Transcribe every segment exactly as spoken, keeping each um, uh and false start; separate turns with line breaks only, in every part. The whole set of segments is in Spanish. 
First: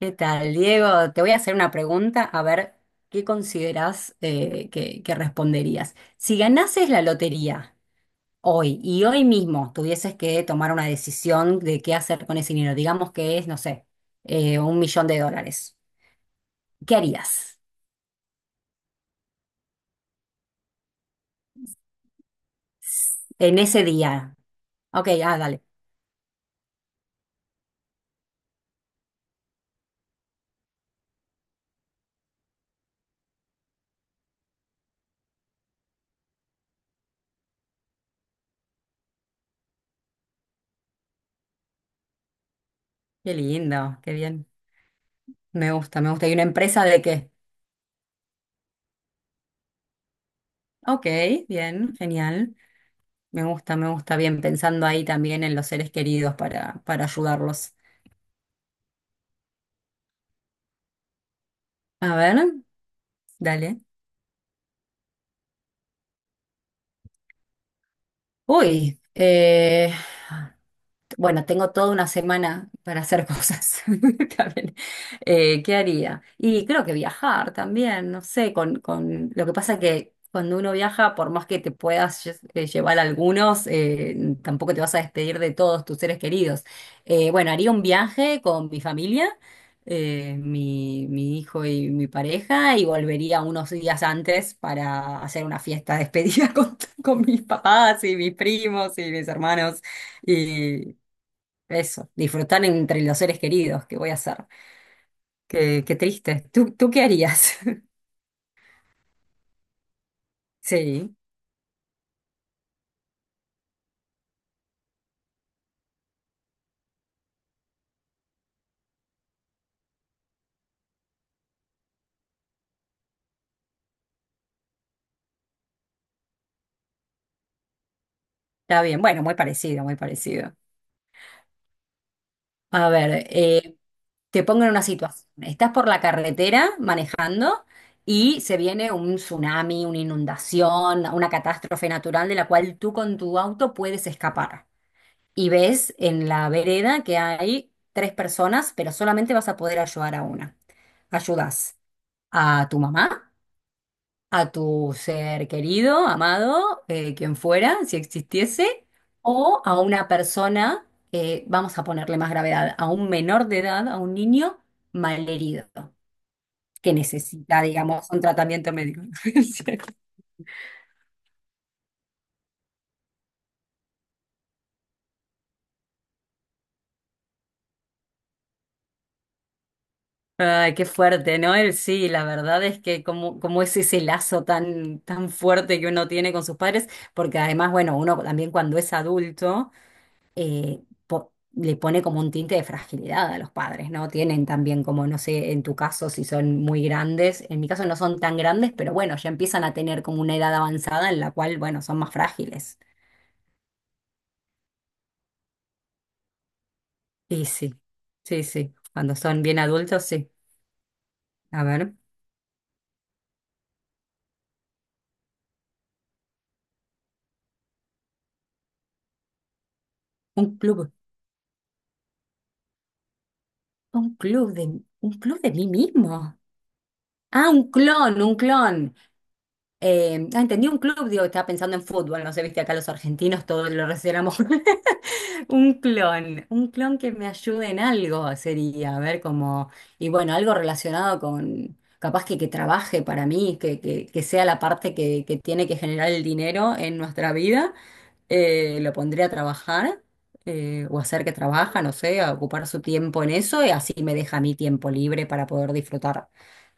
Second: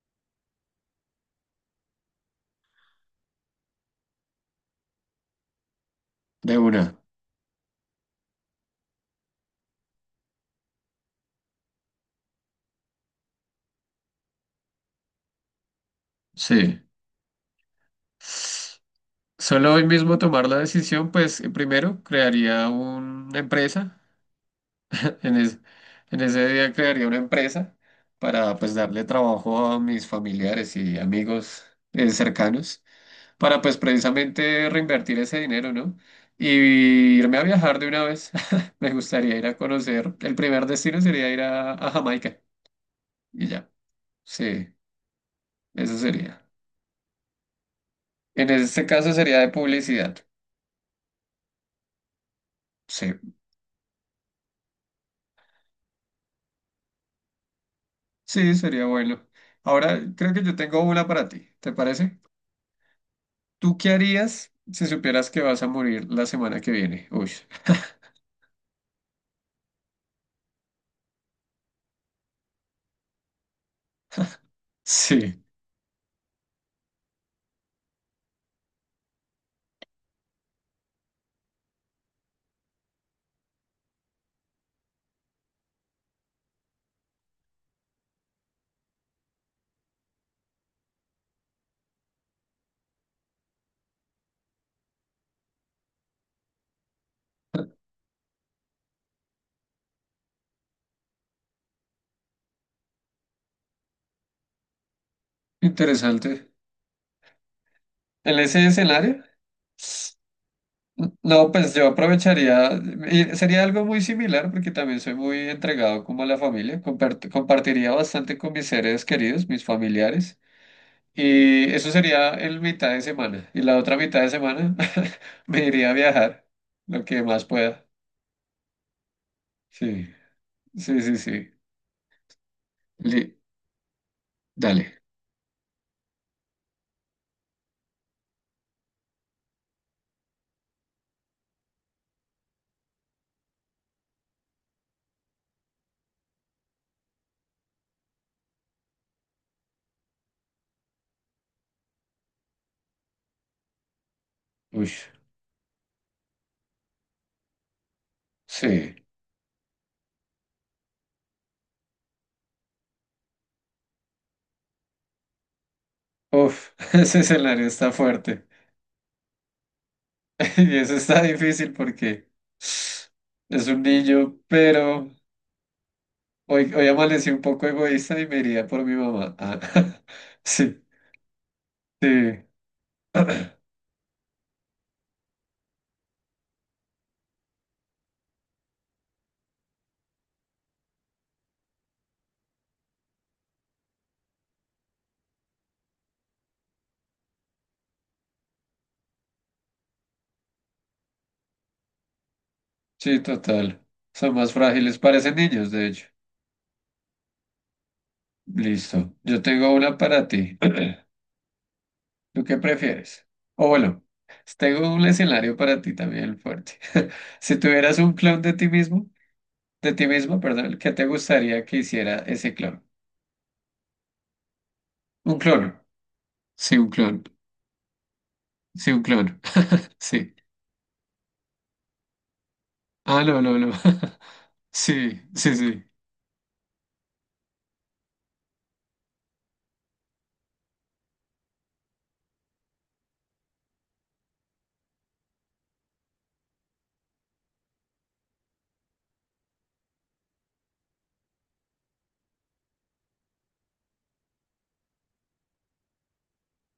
¿Qué tal, Diego? Te voy a hacer una pregunta, a ver qué consideras eh, que, que responderías. Si
De
ganases
una,
la lotería hoy y hoy mismo tuvieses que tomar una decisión de qué hacer con ese dinero, digamos que es, no sé, eh, un millón de dólares,
sí.
¿qué harías
Solo hoy mismo tomar la decisión, pues eh, primero crearía una
en ese
empresa,
día? Ok,
en,
ah,
es-
dale.
en ese día crearía una empresa para pues darle trabajo a mis familiares y amigos eh, cercanos, para pues precisamente reinvertir ese dinero, ¿no? Y irme a viajar de una vez. Me gustaría ir a conocer, el primer destino sería ir a, a Jamaica
Qué
y ya,
lindo, qué bien.
sí,
Me
eso
gusta, me gusta. ¿Y
sería.
una empresa de qué?
En este caso sería de publicidad,
Ok, bien, genial.
sí.
Me gusta, me gusta bien pensando ahí también en los seres queridos para, para ayudarlos.
Sí, sería bueno. Ahora creo que yo tengo una para ti, ¿te
A
parece?
ver,
¿Tú
dale.
qué harías si supieras que vas a morir la semana que viene? Uy,
Uy, eh, Bueno, tengo toda una semana para hacer cosas también.
sí,
Eh, ¿qué haría? Y creo que viajar también, no sé, con, con lo que pasa que cuando uno viaja, por más que te puedas lle- eh, llevar algunos, eh, tampoco te vas a despedir de todos tus seres queridos. Eh, bueno, haría un viaje con mi familia, eh, mi, mi hijo y mi pareja, y volvería unos días antes para hacer una fiesta de despedida con, con mis papás y mis primos y mis hermanos. Eso, disfrutar entre los seres queridos, ¿qué voy a hacer? Qué, qué triste.
interesante.
¿Tú, tú qué harías?
En ese escenario,
Sí,
no, pues yo aprovecharía, y sería algo muy similar porque también soy muy entregado como a la familia, compart- compartiría bastante con mis seres queridos, mis familiares, y eso sería en mitad de semana. Y la otra mitad de semana me iría a viajar, lo que más pueda.
está bien. Bueno, muy parecido, muy
Sí.
parecido.
Sí, sí, sí.
A ver,
Li-
eh, te pongo en una
dale.
situación. Estás por la carretera manejando y se viene un tsunami, una inundación, una catástrofe natural de la cual tú con tu auto puedes escapar. Y ves en la vereda que hay tres personas, pero solamente vas a poder ayudar a una. Ayudas a tu mamá, a
Uy,
tu ser querido, amado, eh, quien fuera, si existiese,
sí.
o a una persona, eh, vamos a ponerle más gravedad, a un menor de edad, a un niño malherido,
Uf,
que
ese
necesita,
escenario está
digamos, un
fuerte.
tratamiento médico.
Y eso está difícil porque es un niño, pero hoy, hoy amanecí un poco egoísta y me iría por mi mamá. Ah,
Ay,
sí,
qué fuerte, ¿no? Él sí, la
sí.
verdad es que como, como es ese lazo tan, tan fuerte que uno tiene con sus padres, porque además, bueno, uno también cuando es adulto eh, po- le pone como un tinte de fragilidad a los padres, ¿no? Tienen también como, no sé, en tu caso si son muy grandes, en mi caso no son tan grandes, pero bueno, ya empiezan a tener como una edad avanzada en la cual, bueno, son más frágiles.
Sí, total. Son más frágiles, parecen niños, de hecho.
Y sí, sí, sí,
Listo.
cuando
Yo
son bien
tengo una
adultos,
para
sí.
ti.
A ver,
¿Tú qué prefieres? O bueno, tengo un escenario para ti también fuerte. Si tuvieras un clon de ti mismo, de ti mismo,
un
perdón, ¿qué
club,
te gustaría que hiciera ese clon?
un club de, un
Un
club de
clon.
mí mismo.
Sí, un clon.
Ah, un clon, un
Sí,
clon.
un clon.
Eh,
Sí.
ah, entendí un club, digo, estaba pensando en fútbol, no sé, viste, acá los
Ah, no,
argentinos
no,
todos
no.
lo relacionamos.
Sí, sí,
Un
sí.
clon, un clon que me ayude en algo sería, a ver cómo, y bueno, algo relacionado con, capaz que, que trabaje para mí, que, que, que sea la parte que, que tiene que generar el dinero en nuestra vida, eh, lo pondría a trabajar, eh, o hacer que trabaja, no sé, a ocupar su tiempo en eso, y así me deja mi tiempo libre para poder disfrutar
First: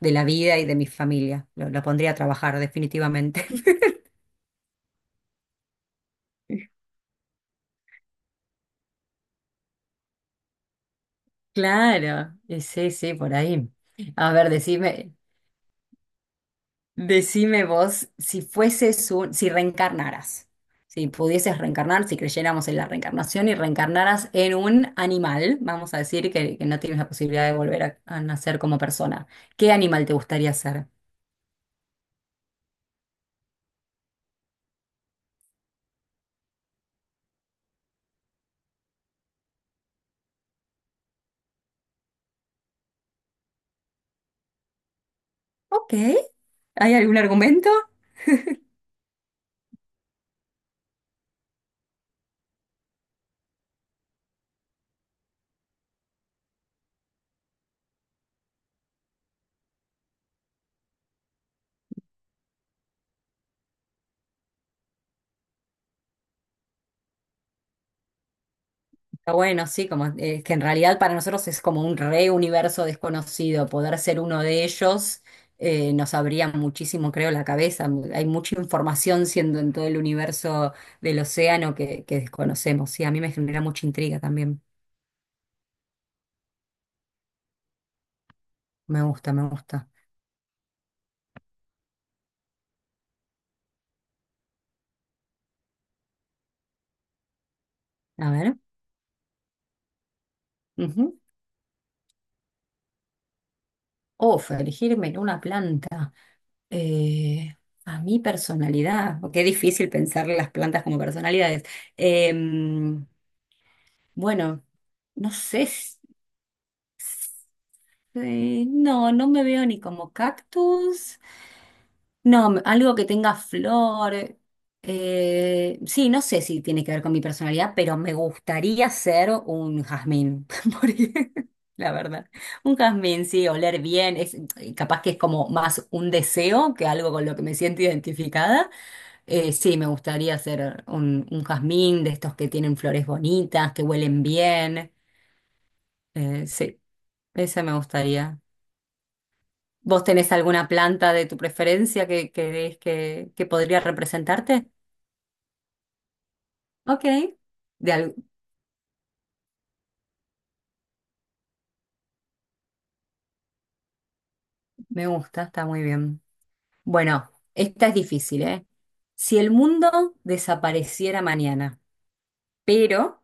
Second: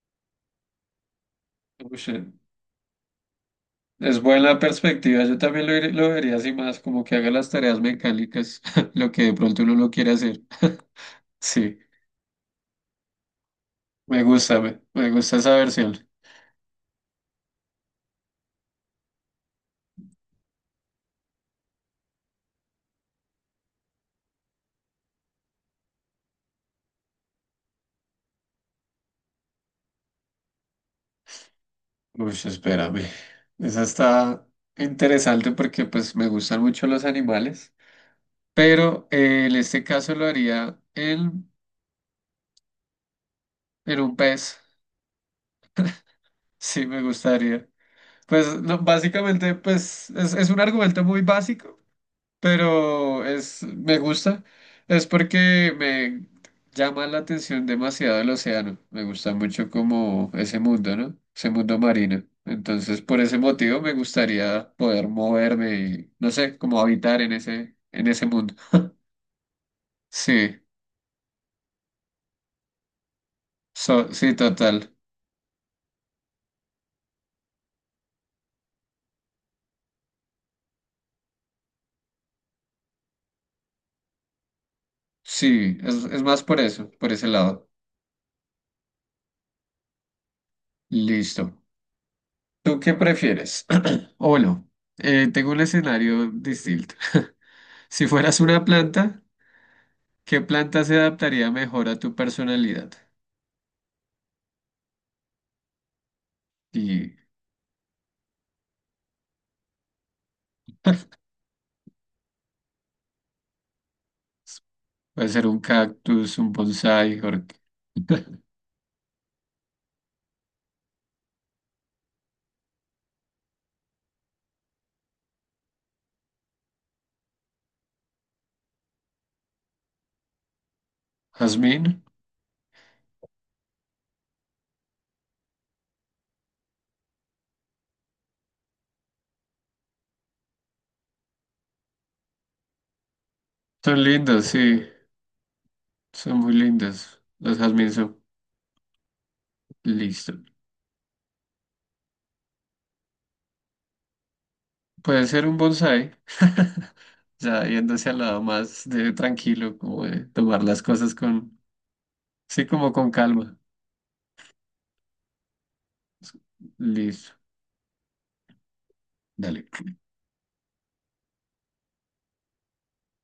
de la vida y de mi familia. Lo, lo
Ush,
pondría a trabajar, definitivamente.
es buena perspectiva. Yo también lo, ir- lo vería así más, como que haga las tareas mecánicas, lo que de pronto uno no quiere hacer. Sí,
Claro, y sí, sí, por ahí.
me
A ver,
gusta, me, me
decime.
gusta esa versión.
Decime vos, si fueses un, si reencarnaras, si pudieses reencarnar, si creyéramos en la reencarnación y reencarnaras en un animal, vamos a decir que, que no tienes la posibilidad de volver a, a nacer como persona, ¿qué animal te gustaría ser?
Uy, espérame. Esa está interesante porque pues me gustan mucho los animales, pero eh, en este caso lo haría en, en un pez.
Ok,
Sí,
¿hay
me
algún
gustaría.
argumento?
Pues lo- básicamente, pues es, es un argumento muy básico, pero es, me gusta. Es porque me llama la atención demasiado el océano. Me gusta mucho como ese mundo, ¿no? Ese mundo marino. Entonces, por ese motivo me gustaría poder moverme y, no sé, como habitar en ese, en ese mundo.
Está bueno, sí, como eh, que
Sí,
en realidad para nosotros es como un re universo desconocido. Poder
so-
ser
sí,
uno de
total.
ellos eh, nos abría muchísimo, creo, la cabeza. Hay mucha información siendo en todo el universo del océano que, que desconocemos. Sí, a mí me genera mucha intriga también.
Sí, es, es más por eso, por ese lado.
Me gusta, me gusta.
Listo. ¿Tú qué prefieres? O bueno, eh, tengo un escenario distinto. Si
A
fueras
ver.
una planta, ¿qué planta se
Ujú.
adaptaría mejor a tu personalidad?
Uf, elegirme en una planta.
Y
Eh, a mi personalidad. Oh, qué difícil pensar las plantas como personalidades. Em, bueno.
puede
No
ser un
sé.
cactus, un bonsái, or-
Eh, no, no me veo ni como cactus. No, me- algo que tenga flor. Eh, sí, no sé si tiene que ver con mi personalidad, pero me gustaría ser un jazmín, por ej- la
jazmín.
verdad. Un jazmín, sí, oler bien. Es, eh, capaz que es como más un deseo que algo con lo que me siento identificada. Eh, sí, me gustaría ser un, un jazmín de estos que tienen flores bonitas, que
Son
huelen
lindos, sí,
bien.
son
Eh,
muy
sí,
lindos. Los
ese me
jazmín son
gustaría. ¿Vos tenés
listos.
alguna planta de tu preferencia que crees que, que podría representarte?
Puede ser un bonsái,
Ok,
ya
de
yéndose
al-
al lado más de tranquilo, como de tomar las cosas con, sí, como con calma.
me gusta, está muy bien. Bueno,
Listo,
esta es difícil, ¿eh? Si el
dale.
mundo desapareciera mañana, pero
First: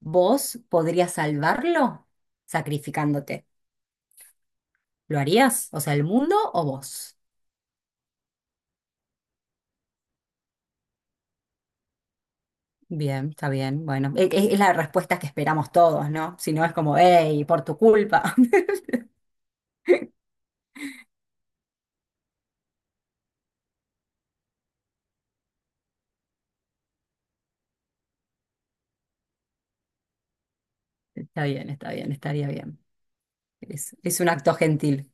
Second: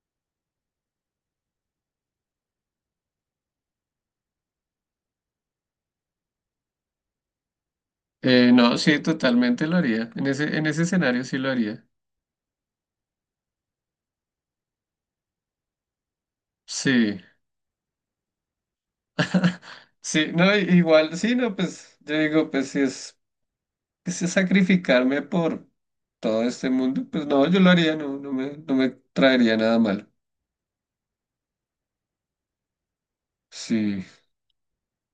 vos podrías salvarlo sacrificándote, ¿lo harías? O sea, ¿el mundo o vos?
Eh, no, sí, totalmente lo haría. En ese, en ese escenario sí lo haría.
Bien, está bien. Bueno, e- e- es, la respuesta que esperamos todos, ¿no? Si no es como,
Sí.
hey, por tu culpa.
Sí, no, i- igual, sí, no, pues yo digo, pues si es, si es sacrificarme por todo este mundo, pues no, yo lo haría, no, no me, no me traería nada malo.
Está bien, está bien, estaría bien. Es,
Sí,
es un acto gentil.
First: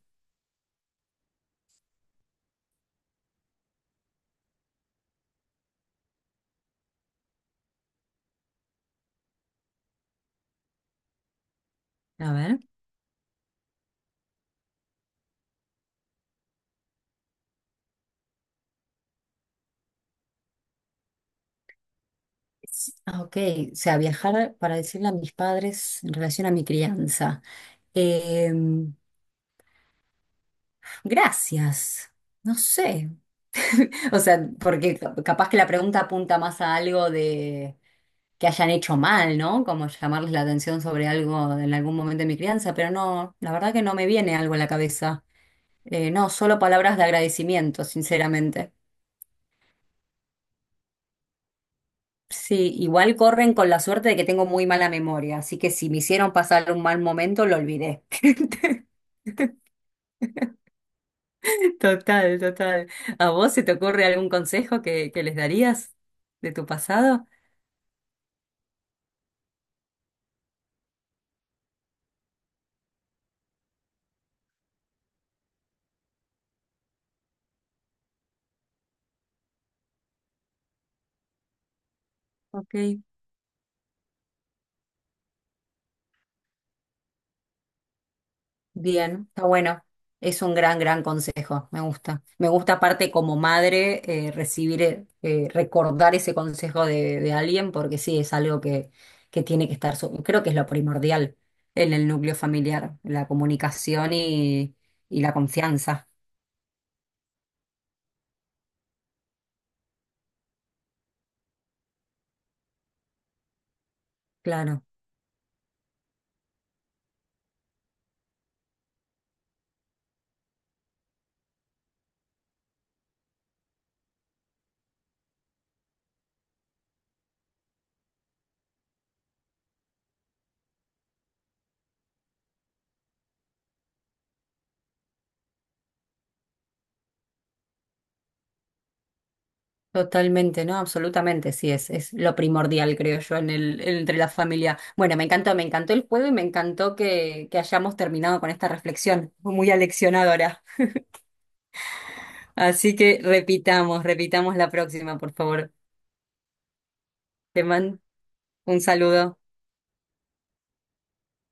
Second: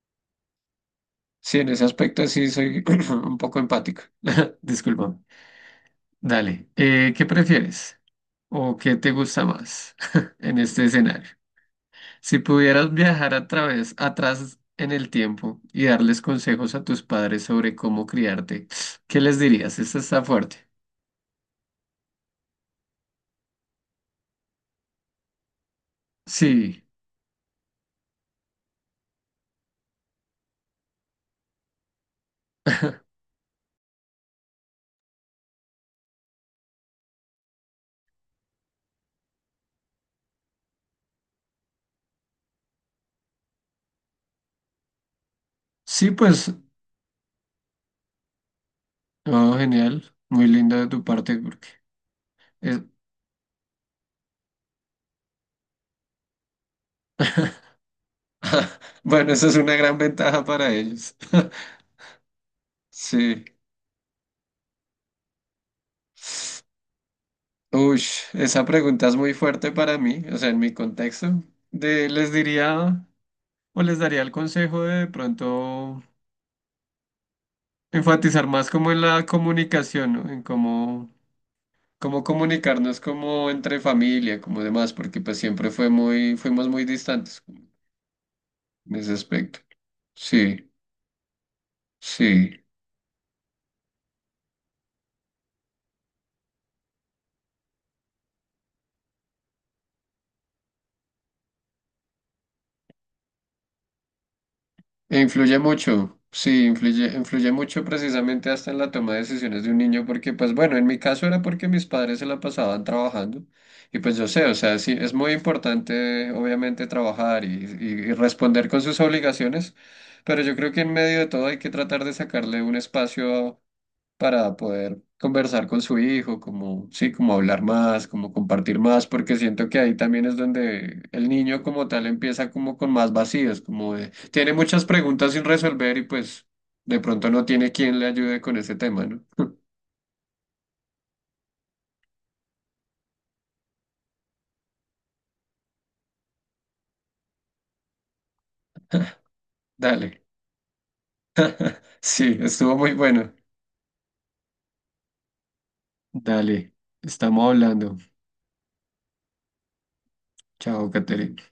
sí, en ese aspecto sí soy un poco empático. Disculpa. Dale, eh, ¿qué prefieres? ¿O qué te gusta más en este escenario?
A
Si
ver.
pudieras viajar a través, atrás en el tiempo y darles consejos a tus padres sobre cómo criarte, ¿qué les dirías? Esta está fuerte.
S- ah, Ok, o sea, viajar para decirle a mis padres en relación a mi
Sí,
crianza. Em, gracias. No sé. O sea, porque ca- capaz que la pregunta apunta más a algo de que hayan hecho mal, ¿no? Como llamarles la atención sobre algo en algún momento de mi crianza, pero no, la verdad que no me viene algo a la cabeza. Eh,
sí,
no,
pues,
solo palabras de agradecimiento, sinceramente.
oh, genial, muy lindo de tu parte porque
Sí,
es-
igual corren con la suerte de que tengo muy mala memoria, así que si me hicieron pasar un mal momento, lo olvidé.
bueno, esa es una gran ventaja para ellos.
Total, total. ¿A
Sí.
vos se te ocurre algún consejo que, que les darías de tu pasado?
Uy, esa pregunta es muy fuerte para mí, o sea, en mi contexto. De, les diría o les daría el consejo de, de pronto, enfatizar más como en la comunicación, ¿no? En cómo, cómo
Ok,
comunicarnos como entre familia, como demás, porque pues siempre fue muy, fuimos muy distantes en ese
bien, está
aspecto.
bueno. Es un
Sí,
gran, gran consejo, me gusta. Me
sí.
gusta aparte como madre eh, recibir, eh, eh, recordar ese consejo de, de alguien, porque sí, es algo que, que tiene que estar, su- creo que es lo primordial en el núcleo familiar, la comunicación y,
E
y la
influye mucho,
confianza.
sí, influye, influye mucho precisamente hasta en la toma de decisiones de un niño, porque pues bueno, en mi caso era porque mis padres se la pasaban trabajando y pues yo sé, o sea,
Claro.
sí, es muy importante obviamente trabajar y, y- y responder con sus obligaciones, pero yo creo que en medio de todo hay que tratar de sacarle un espacio para poder conversar con su hijo, como, sí, como hablar más, como compartir más, porque siento que ahí también es donde el niño como tal empieza como con más vacíos, como de, tiene muchas preguntas sin resolver y pues de pronto no tiene quien le ayude con ese tema, ¿no?
Totalmente, ¿no? Absolutamente, sí, es, es lo primordial, creo yo, en el, entre la familia. Bueno, me encantó, me encantó el juego y me encantó que, que hayamos terminado con esta reflexión. Fue muy
Dale,
aleccionadora.
sí, estuvo muy
Así que
bueno.
repitamos, repitamos la próxima, por favor.
Dale, estamos
Te
hablando.
mando un saludo.
Chao, Caterina.